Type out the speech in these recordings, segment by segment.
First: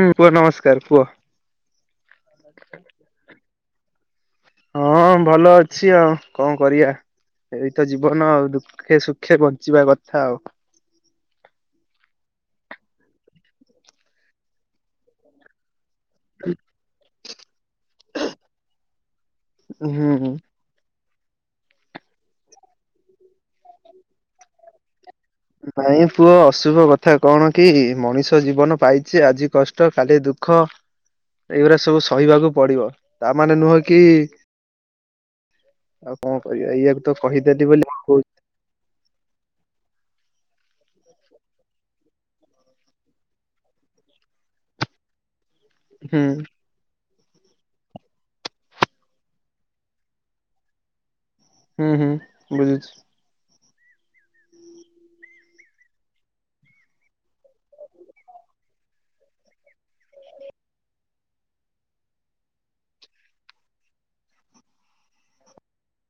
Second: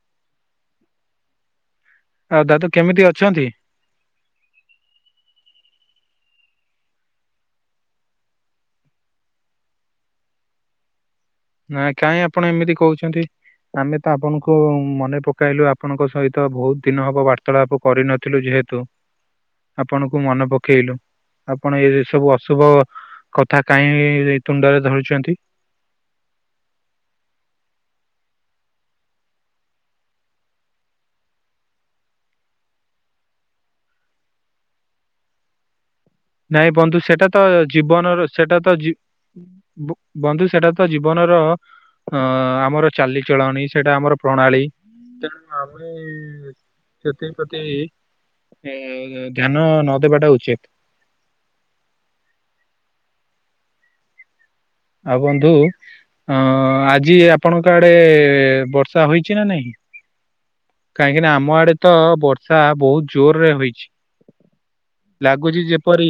ହୁଁ କୁହ ନମସ୍କାର କୁହ। ଆଉ ଦାଦୁ କେମିତି ଅଛନ୍ତି? ହଁ ଭଲ ଅଛି ଆଉ କଣ କରିବା। ଏଇ ତ ଜୀବନ ଆଉ ଦୁଃଖେ ସୁଖେ ବଞ୍ଚିବା କଥା ଆଉ। ନା କାହିଁ ଆପଣ ଏମିତି କହୁଛନ୍ତି। ଆମେ ତ ଆପଣଙ୍କୁ ମନେ ପକେଇଲୁ ଆ ଆପଣଙ୍କ ସହିତ ବହୁତ ଦିନ ହବ ବାର୍ତାଳାପ କରିନଥିଲୁ ଯେହେତୁ ଆପଣଙ୍କୁ ହୁଁ ମନେ ପକେଇଲୁ। ଆପଣ ଏ ସବୁ ଅଶୁଭ କଥା କାହିଁ ଇ ତୁଣ୍ଡରେ ଧରୁଛନ୍ତି। ନାଇଁ ପୁଅ। ଅଶୁଭ କଥା କଣ କି, ମଣିଷ ଜୀବନ ପାଇଛେ ଆଜି କଷ୍ଟ କାଲି ଦୁଃଖ। ଏଇରା ସବୁ ସହିବାକୁ ପଡିବ ତାମାନେ ନୁହେଁ କି? [inaudible] ଆଉ କଣ କରିବା ନାଇଁ ବନ୍ଧୁ ଏଇଆକୁ ସେଟା ତ କହିଦେଲି ବୋଲି ହୁଁ ଜୀବନର ସେଟା ତ ଯି ବୁ ବନ୍ଧୁ ସେଟା ତ ଜୀବନର ଅ ଆମର ଚାଲିଚଳଣି ସେଟା ଆମର ପ୍ରଣାଳୀ ତେଣୁ ଆମେଁ ହୁଁ ସେଥିପ୍ରତି ଏଁ ଧ୍ୟାନ ନଦବାଟା ଉଚିତ। ହୁଁ ହୁଁ ବୁଝୁଚି। ଆଉ ବନ୍ଧୁ ଅଁ ଆଜି ଆପଣଙ୍କ ଆଡେ ବର୍ଷା ହୋଇଚି ନା ନାହିଁ? କାହିଁକି ନା ଆମ ଆଡେ ତ ବର୍ଷା ବହୁତ ଜୋରରେ ହୋଇଛି। ଲାଗୁଛି ଯେପରି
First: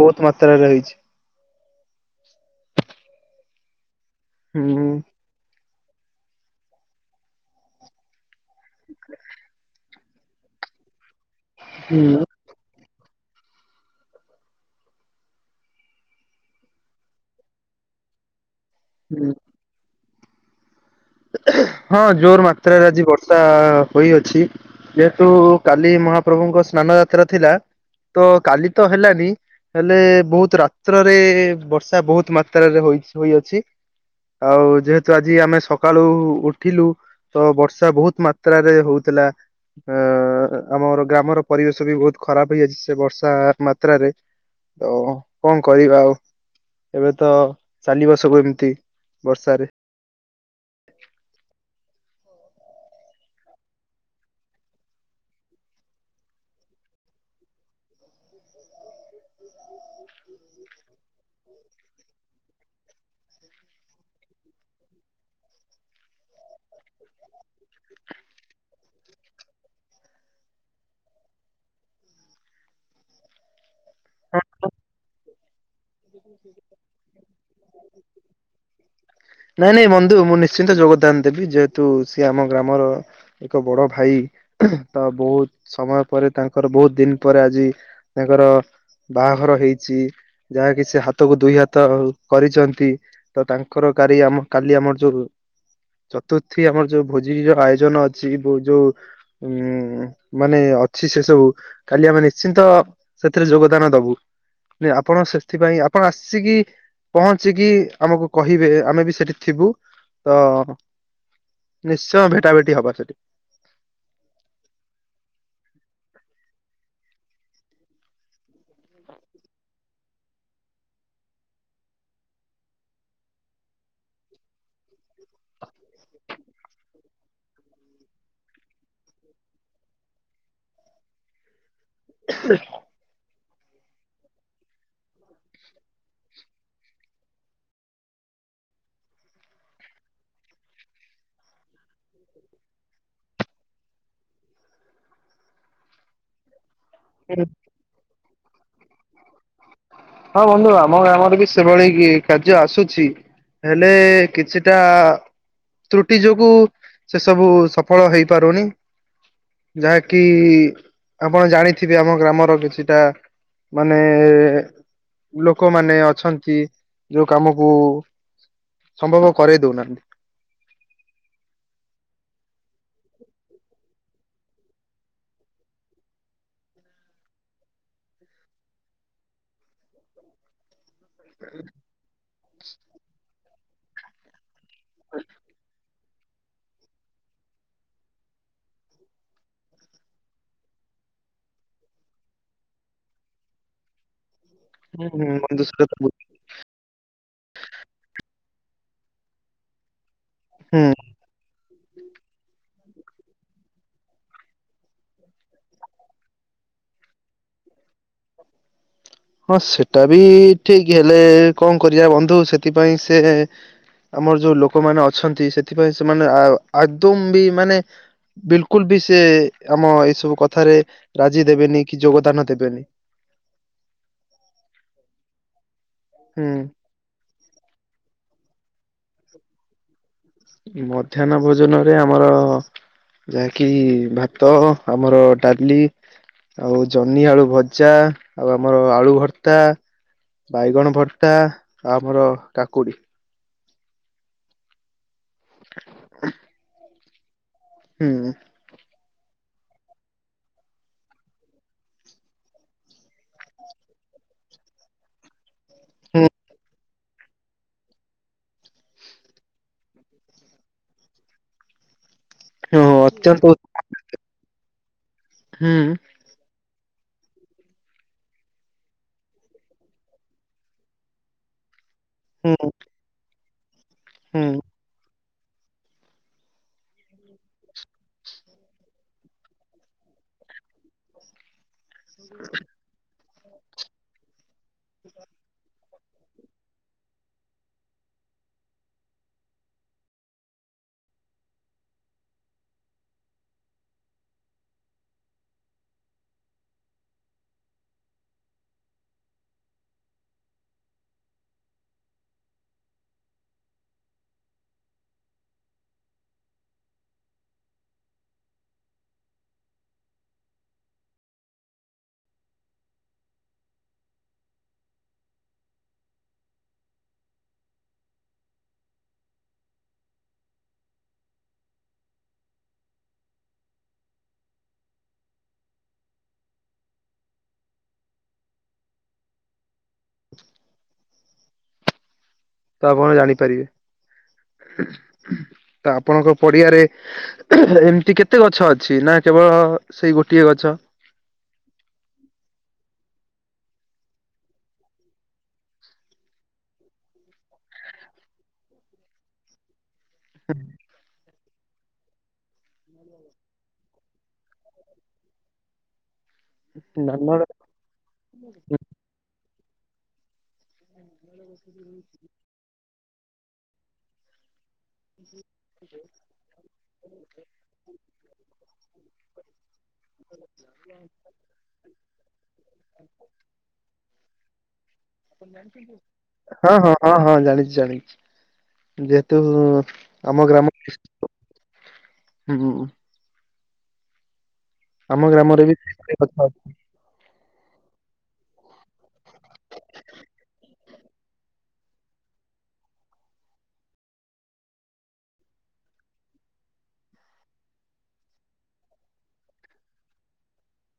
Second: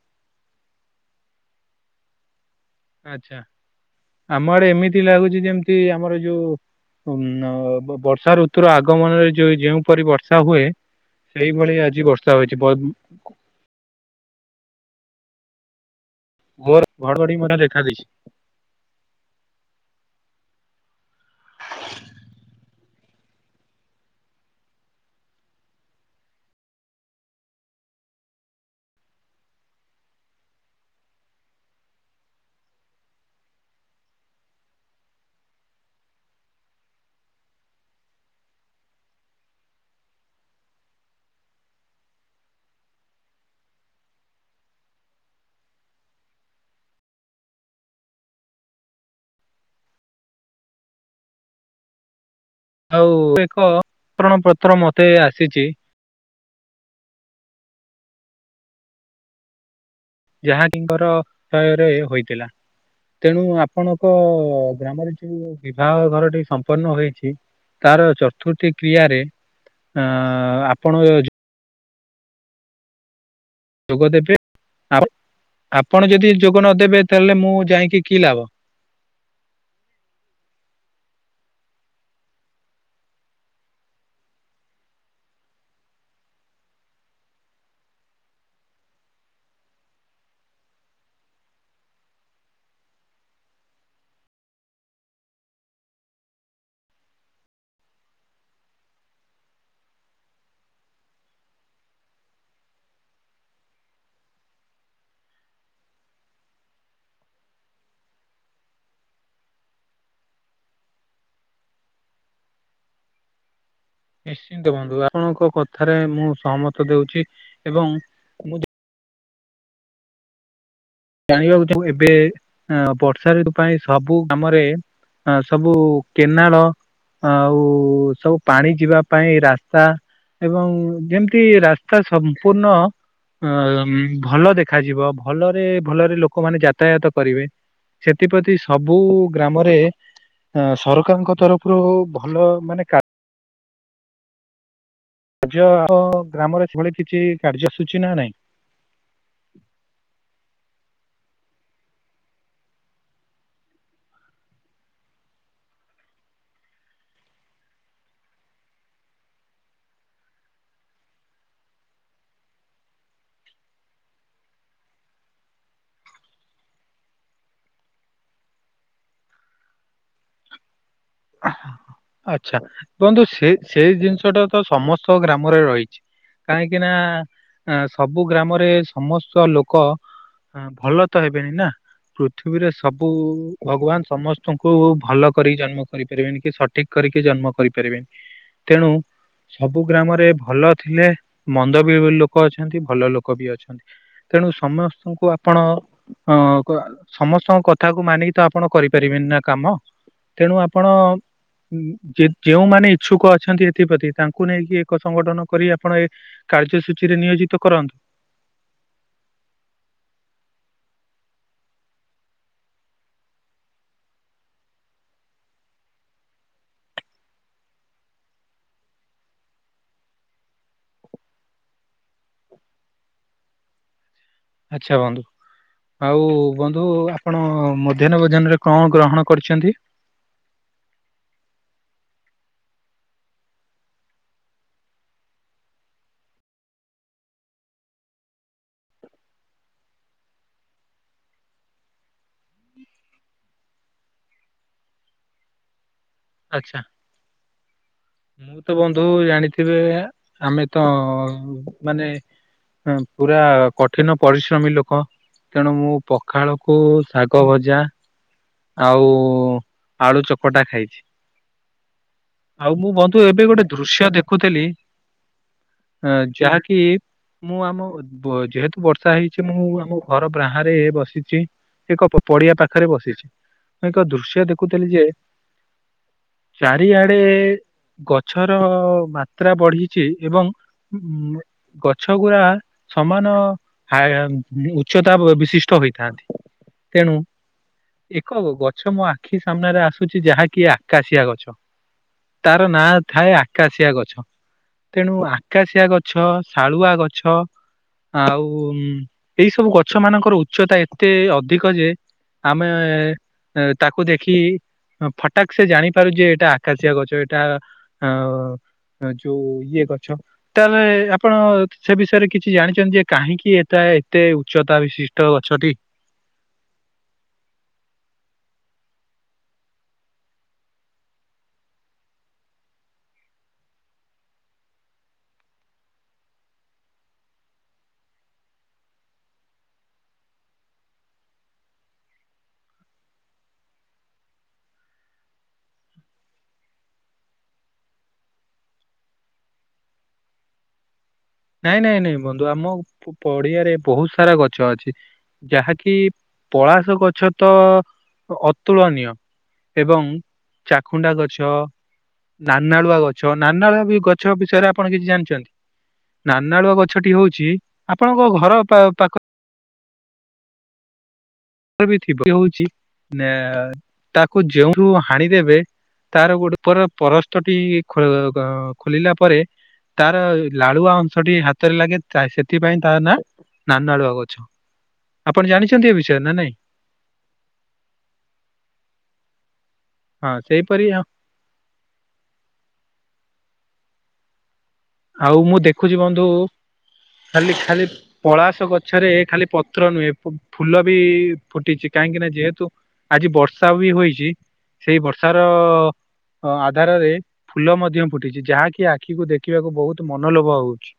ବହୁତ୍ ମାତ୍ରାରେ ହେଇଚି। ଆଚ୍ଛା ଆମ ଆଡେ ହୁଁ ଏମିତି ଲାଗୁଛି ଯେମି ତି ଆମର ଯୋଉ ଉଁ ଆଁ ବୋ ବ ବର୍ଷା ଋତୁର ଆଗମନରେ ଯୋଉ ଯେଉଁ ପରି ବର୍ଷା ହୁଏ ସେଇଭଳି ଆଜି ହୁଁ। ବର୍ଷା ହୋଇଚି ବ ବୁ ଘୋର ଘଡଘଡି ବଡ଼ା ଦେଖା ଦେଇଚି। ହୁଁ। [inaudible] ହଁ ଜୋର ମାତ୍ରାରେ ଆଜି ବର୍ଷା ହୋଇଅଛି। ଯେହେତୁ କାଲି ମହାପ୍ରଭୁଙ୍କ ସ୍ନା ସ୍ନାନ ଯାତ୍ରା ଥିଲା ତ କାଲି ତ ହେଲାନି। ହେଲେ ବହୁତ ରାତ୍ରରେ ବର୍ଷା ବହୁତ ମାତ୍ରାରେ ହୋଇଚି ହୋଇଅଛି। ଆଉ ଯେହେତୁ ଆଜି ଆମେ ସ କାଳୁ ଉଠିଲୁ ତ ବର୍ଷା ବହୁତ ମାତ୍ରାରେ ହୋଉଥିଲା। ଅଁ ଆମର ଗ୍ରାମର ପରିବେଶ ବି ବହୁତ ଖରାପ ହେଇଯାଇଛି ସେଇ ବର୍ଷା ମାତ୍ରାରେ। ତ କଁ କରିବା ଆଉ? ଏବେ ତ ଚାଲିିବସବୁ ଏମିତି ବର୍ଷାରେ। ଆଉ ଏକ ପତ୍ର ମତେ ଆସିଚି। ଯାହାକିଙ୍କର କ୍ଷୟରେ ହୋଇଥିଲା। ତେଣୁ ଆପଣଙ୍କ ଗ୍ରାମରେ ଯୋଉଁ ବିବାହ ଘରଟି ସମ୍ପନ୍ନ ହୋଇଛି ତାର ଚତୁର୍ଥୀ କ୍ରିୟାରେ ଆଁ ଆପଣ ଯୋ ଯୋଗ ଦେବେ ଆଉ। ଆପଣ ଯଦି ଯୋଗ ନଦେବେ ତାହେଲେ ମୁଁ ଯାଇକିଁ କି ଲାଭ? ନାଇଁ ନାଇଁ ବନ୍ଧୁ ମୁଁ ନିଶ୍ଚିନ୍ତ ଯୋଗ ତାନ ଦେବି ଯେହେତୁ ସିଏ ଆମ ଗ୍ରାମର ଏକ ବଡ ଭାଇ ତ ବହୁତ ସମୟ ପରେ ତାଙ୍କର ବହୁତ ଦିନ ପରେ ଆଜି ତାଙ୍କର ବାହାଘର ହେଇଚି ଯାହା କି ସେ ହାତକୁ ଦୁଇ ହାତ କରିଚନ୍ତି ତ ତାଙ୍କର କାରି ଆମ କାଲି ଆମର ଯୋଉ ଚତୁର୍ଥୀ ଆମର ଯୋଉ ଭୋଜିର ଆୟୋଜନ ଅଛି ବୋ ଯୋଉ ଉଁ ମାନେ ଅଛି ସେ ସବୁ କାଲି ଆମେ ନିଶ୍ଚିନ୍ତ ସେଥିରେ ଯୋଗଦାନ ଦବୁ ହେ ଆପଣ ସେ ସେଥିପାଇଁ ଆପଣ ଆସିକି ପହଞ୍ଚିକି ଆମକୁ କହିବେ ଆମେ ବି ସେଠି ଥିବୁ। ତ ନିଶ୍ଚୟ ଭେଟା ଭେଟି ହବା ସେଟି। ନିଶ୍ଚିନ୍ତ ବନ୍ଧୁ ଆପଣଙ୍କ କଥାରେ ମୁଁ ସହମତ ଦଉଚି ଏବଂ ମୁଁ ଯ ଜାଣିବାକୁ ଚାଁଉ ଏବେ ଏଁ ବର୍ଷା ଋତୁ ପାଇଁ ସବୁ ଗାମରେ ହଁ ସବୁ କେନାଳ ଆଉ ସବୁ ପାଣି ଯିବା ପାଇଁ ରାସ୍ତା ଏବଂ ଯେମିତି ରାସ୍ ତା ସମ୍ପୂର୍ଣ୍ଣ ଅଁ ଭଲ ଦେଖାଯିବ ଭଲରେ ଭଲରେ ଲୋକମାନେ ଯାତାୟତ କରିବେ ସେଥିପ୍ରତି ସବୁ ଗ୍ରାମରେ ଅଁ ସରକାରଙ୍କ ତରଫରୁ ଭଲ ମାନେ କା ର୍ଯ୍ୟ ୟ ଗ୍ରାମରେ ସେଭଳି କିଛି ହୁଁ କାର୍ଯ୍ୟସୂଚୀ ନା ନାହିଁ। [inaudible] ହଁ ବନ୍ଧୁ ଆମ ଗ୍ରାମରେ ବି ସେଭଳି କି କାର୍ଯ୍ୟ ଆସୁଛି। ହେଲେ କିଛିଟା ତ୍ରୁଟି ଯୋଗୁ ସେ ସବୁ ସଫଳ ହେଇପାରୁନି। ଯାହାକି ଆପଣ ଜାଣିଥିବେ ଆମ ଗ୍ରାମର କିଛିଟା ମାନେ ଏ ଲୋକମାନେ ଅଛନ୍ତି ଯୋଉ କାମକୁ ସମ୍ଭବ କରେଇ ଦଉନାହାନ୍ତି। [inaudible] ଆଚ୍ଛା। ବନ୍ଧୁ ସେ ସେଇ ଜିନିଷଟା ତ ସମସ୍ତ ଗ୍ରାମରେ ରହିଚି। କାହିଁକି ନା ସବୁ ଗ୍ରାମରେ ସମସ୍ତ ଲୋକ ଭଲ ହେବେନି ନା। ପୃଥିବୀରେ ସବୁ ଭଗବାନ ସମସ୍ତଙ୍କୁ ଭଲ କରି ଜନ୍ମ କରିପାରିବେନି। କି ସଠିକ୍ କରିକି ଜନ୍ମ କରିପାରିବେନି ତେଣୁ ସବୁ ଗ୍ରାମରେ ଭଲ ଥିଲେ ମନ୍ଦ ବି ଲୋକ ଅଛନ୍ତି ଭଲ ଲୋକ ବି ଅଛନ୍ତି। ତେଣୁ ସମସ୍ତଙ୍କୁ ହୁଁ ଆପଣ ବନ୍ଧୁ ସେଟା ତ ହୁଁ ଅ ସମସ୍ତଙ୍କ କଥାକୁ ମାନିକି ତ ଆ ପଣ କରିପାରିବେନି ନା କାମ। ତେଣୁ ଆପଣ ଯେଉଁମାନେ ଇଚ୍ଛୁକ ଅଛନ୍ତି ଏଥିପ୍ରତି ତାଙ୍କୁ ନେଇକି ଏକ ସଂଗଠନ କରି ଆପଣ ଏ କାର୍ଯ୍ୟ ସୂଚୀରେ ନିୟୋଜିତ କରନ୍ତୁ। [inaudible] ହଁ ସେଟା ବି ଠିକ୍ ହେଲେ କଣ କରିବା ବନ୍ଧୁ ସେଥିପାଇଁ ସେ ଆମର ଯୋଉ ଲୋକମାନେ ଅଛନ୍ତି ସେଥିପାଇଁ ସେମାନେ ଆଦୌ ବି ମାନେ ବିଲକୁଲ ବି ସେ ଆମ ଏଇ ସବୁ କଥାରେ ରାଜି ଦେବେନି କି ଯୋଗଦାନ ଦେବେନି। ଆଚ୍ଛା ବନ୍ଧୁ ଆଉ ବନ୍ଧୁ ହୁଁ ଆପଣ ମଧ୍ୟାହ୍ନ ଭୋ ଜନ ରେ କଣ ଗ୍ରହଣ କରିଛନ୍ତି? ମଧ୍ୟାହ୍ନ ଭୋଜନ ରେ ଆମର ଯାହାକି ଭାତ ଆମର ଡାଲି ଆଉ ଜହ୍ନି ଆଳୁ ଭଜା ଆଉ ଆମର ଆଳୁ ଭର୍ତ୍ତା ବାଇଗଣ ଭର୍ତା ଆଉ ଆମର କାକୁଡି। [inaudible] ଆଚ୍ଛା। ହୁଁ ମୁଁ ତ ବନ୍ଧୁ ଜାଣିଥିବେ ଆମେ ତ ମାନେ ପୁରା କଠିନ ପରିଶ୍ରମୀ ଲୋକ। ତେଣୁ ମୁଁ ହୁଁ ପଖାଳକୁ ଶାଗ ଭଜା ଆଉ ଆଳୁ ଚକଟା ଖାଇଛି। [inaudible] ହଁ ମୁଁ ବନ୍ଧୁ ଏବେ ଅତ୍ୟନ୍ତ ଗୋଟେ ଦୃଶ୍ୟ ଦେଖୁଥିଲି, ହୁଁ ଅ ଯାହାକି ମୁଁ ଆମ ଯେହେତୁ ବର୍ଷା ହେଇଛି ମୁଁ ଆମ ଘର ବାହାରେ ରେ ବସିଚି। ଏକ ପଡିଆ ହୁଁ ପାଖରେ ବସିଚି। ମୁଁ ଏକ ଦୃଶ୍ୟ ହୁଁ ଦେଖୁଥିଲି ଯେ ଚାରିଆଡେ ଗଛର ମାତ୍ରା ବଢିଚି। ଏବଂ ଗଛ ଗୁରା ସମାନ [unintelligible] ଉଚ୍ଚତା ବିଶିଷ୍ଟ ହୋଇଥାନ୍ତି। ତେଣୁ ଏକ ଗଛ ମୋ ଆଖି ସାମ୍ନାରେ ଆସୁଚି ଯାହାକି ଆକାଶିଆ ଗଛ। ତାର ନାଁ ଥାଏ ଆକାଶିଆ ଗଛ। ତେଣୁ ଆକାଶିଆ ଗଛ, ଶାଳୁଆ ଗଛ ଆଉ ଏଇ ସବୁ ଗଛ ମାନଙ୍କର ଉଚ୍ଚତା ଏତେ ଅଧିକ ଯେ ଆମେ ତାକୁ ଦେଖି ଫଟାକ୍ ସେ ଜାଣିପାରୁ ଯେ ଏଇଟା ଆକାଶିଆ ଗଛ। ଏଇଟା ଅ ଯୋଉ ଇଏ ଗଛ। ତାହେଲେ ଆପଣ ସେ ବିଷୟରେ କିଛି ଜାଣିଛନ୍ତି ଯେ କାହିଁକି ଏଟା ଏତେ ଉଚ୍ଚତା ବିଶିଷ୍ଟ ଗଛଟି। [inaudible] ତ ଆପଣ ଜାଣିପାରିବେ। ତ ଆପଣଙ୍କ ପଡିଆରେ ଏମତି କେତେ ଗଛ ଅଛି? ନା କେବଳ ସେଇ ଗୋଟିଏ ଗଛ ନାଇଁ ନାଇଁ ନାଇଁ ବନ୍ଧୁ ଆମ ପଡିଆରେ ବହୁତ ସାରା ଗଛ ଅଛି। ଯାହାକି ପଳାସ ଗଛ ତ ଅତୁଳନୀୟ। ଏବଂ ଚାଖୁଣ୍ଡା ଗଛ ନାନାଳୁଆ ଗଛ ନାନାଳୁଆ ବି ଗଛ ବିଷୟରେ ଆପଣ କିଛି ଜାଣିଛନ୍ତି? ନାନାଳୁଆ ଗଛଟି ନାନ ହଉଛି ଆପଣଙ୍କ ଘର ପା-ପାଖ ଥିବ ହଉଛି ନା ତାକୁ ଯେଉଁ ଯଉ ହାଣିଦେବେ ତାର ଗୋଟେ ଉପ ପରସ୍ତଟି ଖୋଲିଲା ପରେ ତାର ଲାଳୁଆ ଅଂଶଟି ହାତରେ ଲାଗେ ସେଥିପାଇଁ ତା ନା ନାନା ଆଳୁଆ ଗଛ ଆପଣ ଜାଣିଛନ୍ତି ଏ ବିଷୟରେ? ନା ନାଇଁ ହଁ ହଁ ହଁ ହଁ ଜାଣିଛୁ ଜାଣିଛି ଯେହେତୁ ହଁ ସେଇପରି ହଁ ହ ହ। ଆଉ ମୁଁ ଗ୍ରାମରେ ବି ଦେଖୁଛି ବନ୍ଧୁ କଥା ଖାଲି ଖାଲି ପଳାସ ଗଛରେ ଖାଲି ପତ୍ର ନୁହେଁ ଫୁଲ ବି ଫୁଟିଛି କାହିଁକି ନା ଯେହେତୁ ଆଜି ବର୍ଷା ବି ହୋଇଛି ସେଇ ବର୍ଷାର ଆଧାରରେ ଫୁଲ ମଧ୍ୟ ଫୁଟିଛି ଯାହାକି ଆଖିକୁ ଦେଖି ଦେଖିବାକୁ ବହୁତ ମନଲୋଭା ହଉଛି।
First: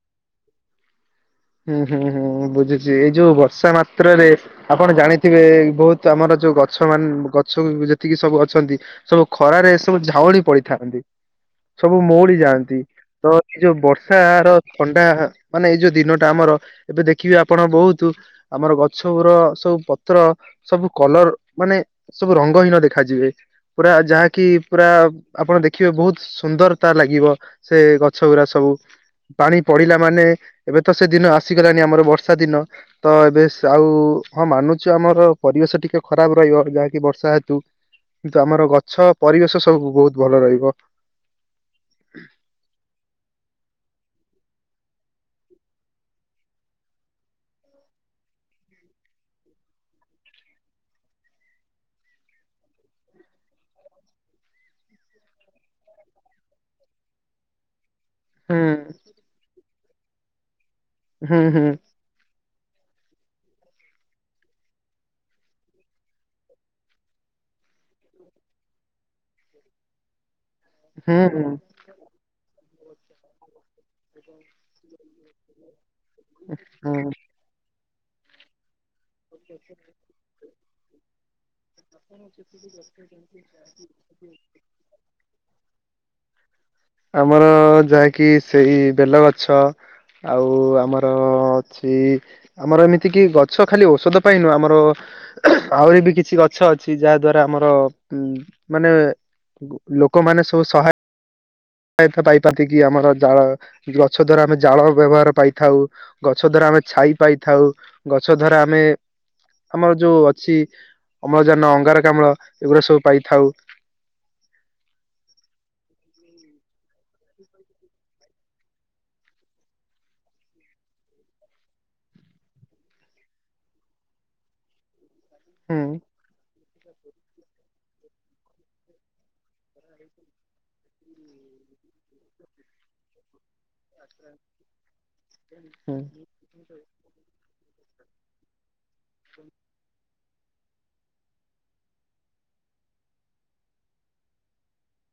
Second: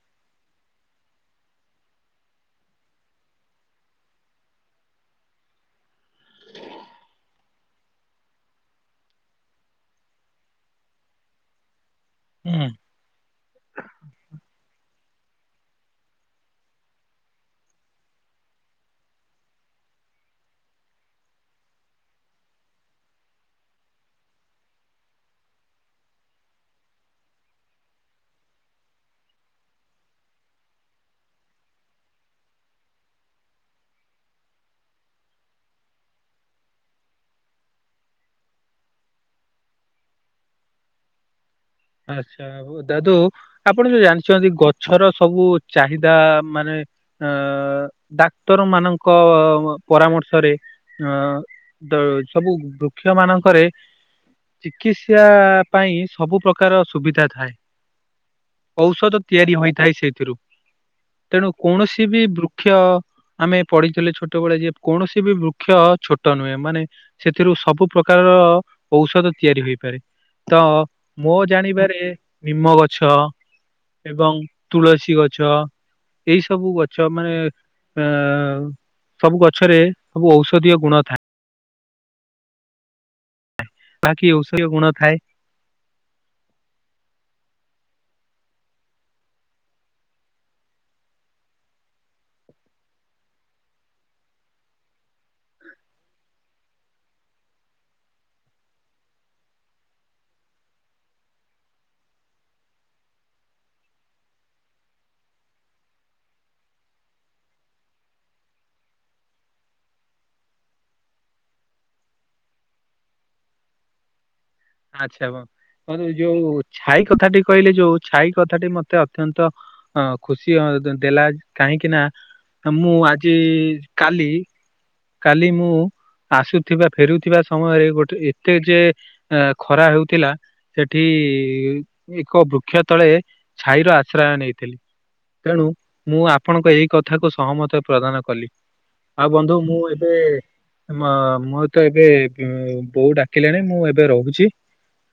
ହୁଁ ହୁଁ ହୁଁ ବୁଝୁଛି ଏଇ ଯୋଉ ବର୍ଷା ମାତ୍ରରେ ଆପଣ ଜାଣିଥିବେ ବହୁତ ଆମର ଯୋଉ ଗଛ ମାନ ଗଛ ଯେତିକି ସବୁ ଅଛନ୍ତି ସବୁ ଖରାରେ ସବୁ ଝାଉଳି ପଡିଥାନ୍ତି। ସବୁ ମଉଳି ହୁଁ। ଯାଆନ୍ତି ତ ଏ ଯୋଉ ବର୍ଷ ର ଥଣ୍ଡା ମାନେ ଏଇ ଯୋଉ ଦିନ ଆର ଏବେ ଦେଖିବେ ଆପଣ ବହୁତ ଆମର ଗଛ ସବୁ ପତ୍ର ସବୁ କଲର ମାନେ ସବୁ ରଙ୍ଗହୀନ ଦେଖାଯିବେ। ପୁରା ଯାହାକି ପୁରା ଆପଣ ଦେଖିବେ ବହୁତ ସୁନ୍ଦର ତା ଲାଗିବ ସେ ଗଛ ଗୁଡା ସବୁ। ପାଣି ପଡିଲା ମାନେ ଏବେ ତ ସେ ଦିନ ଆସିଗଲାଣି ଆମର ବର୍ଷା ଦିନ ତ ଏବେ ଆଉ ହଁ ମାନୁଛୁ ଆମର ପରିବେଶ ଟିକେ ଟିକେ ଖରାପ ରହିବ ଯାହାକି ବର୍ଷା ହେତୁ କିନ୍ତୁ ଆମର ଗଛ ପରିବେଶ ସବୁ ବହୁତ ଭଲ ରହିବ। ଆଚ୍ଛା ଦାଦୁ ଆପଣ ଯୋଉ ଜାଣି ଛନ୍ତି ଗଛର ସବୁ ଚାହିଦା ମାନେ ଅ ଡାକ୍ତର ମାନଙ୍କ ପ-ପରାମର୍ଶରେ ଅ ସବୁ ବୃକ୍ଷ ମାନଙ୍କରେ ଚିକିତ୍ସା ପାଇଁ ସବୁ ପ୍ରକାର ପ୍ରକାର ସୁବିଧା ଥାଏ ହୁଁ ଔଷଧ ତିଆରି ହୋଇଥାଏ ସେଇଥିରୁ। ହୁଁ ତେଣୁ ହୁଁ। କୌଣସି ବି ବୃକ୍ଷ ଆମେ ପଢିଥିଲେ ଛୋଟବେେଳେ ଯେ କୌଣସି ବି ବୃକ୍ଷ ଛୋଟ ନୁହେଁ ମାନେ ସେଥିରୁ ସବୁ ପ୍ରକାର ଔଷଧ ତିଆରି ହୋଇପାରେ। ତ ହୁଁ ମୋ ହୁଁ। ଜାଣିବାରେ ନିମ ଗଛ ଏବଂ ତୁଳସୀ ଗଛ ଏଇ ସବୁ ଗଛ ମାନେ ଅ ସବୁ ଗଛରେ ସବୁ ଔଷଧୀୟ ଗୁଣ ଥାଏ। ଆପଣ ସେଠି ବ ବାକି ଔଷଧ ଗୁଣ ଥାଏ। ଆମର ଯାହା କିି ସେଇ ବେଲ ଗଛ ଆଉ ଆମର ଅଛି ଆମର ଏମିତି କି ଗଛ ଖାଲି ଔଷଧ ପାଇଁନୁହଁ ଆମର ଆହୁରି ବି କିଛି ଗଛ ଅଛି ଯାହା ଦ୍ଵାରା ଆମର ଉ ମାନେ ଲୋକମାନେ ସବୁ ସହାୟ ପାଇପତି କିି ଆମର ଜାଳ ଗଛ ଦ୍ଵାରା ଆମେ ଜାଳ ବ୍ୟବହାର ପାଇଥାଉ ଗଛ ଦ୍ଵାରା ଆମେ ଛାଇ ପାଇଥାଉ ଗଛ ଦାରା ଆମେ ଆମର ଯୋଉ ଅଛି ଅମ୍ଳଜାନ ଅଙ୍ଗାରକାମ୍ଳ ଏଗୁଡା ସବୁ ପାଇଥାଉ। ଆଛା ହୋ। ମ ଯୋଉ ଛାଇ କଥାଟି କହିଲେ ଯୋଉ ଛାଇ କଥାଟି ମତେ ଅତ୍ୟନ୍ତ ଅ ଖୁସି ଦେଲା କାହିଁକି ନା ମୁଁ ଆଜି କାଲି କାଲି ମୁଁ ହୁଁ ଆସୁଥିବା ଫେରୁଥିବା ସମୟରେ ଗୋଟେ ଏତେ ଯେ ଅ ଖରା ହେଉଥିଲା ସେଠି ଏକ ବୃକ୍ଷ ତଳେ ଛାଇର ଆଶ୍ରୟ ନେଇଥିଲି ତେଣୁ ହୁଁ। ମୁଁ ଆପଣଙ୍କ ଏଇ କଥାକୁ ସହମତ ପ୍ରଦାନ କଲି ଆଉ ବନ୍ଧୁ ମୁଁ ଏବେ ମ ମୁଁ ତ ଏବେ ବୋଉ ଡାକିଲେଣି ମୁଁ ଏ ବେ ରହୁଛି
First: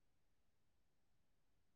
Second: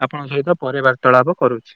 ଆପଣଙ୍କ ସହିତ ପରେ ବାର୍ତ୍ତାଳାପ କରୁଛି।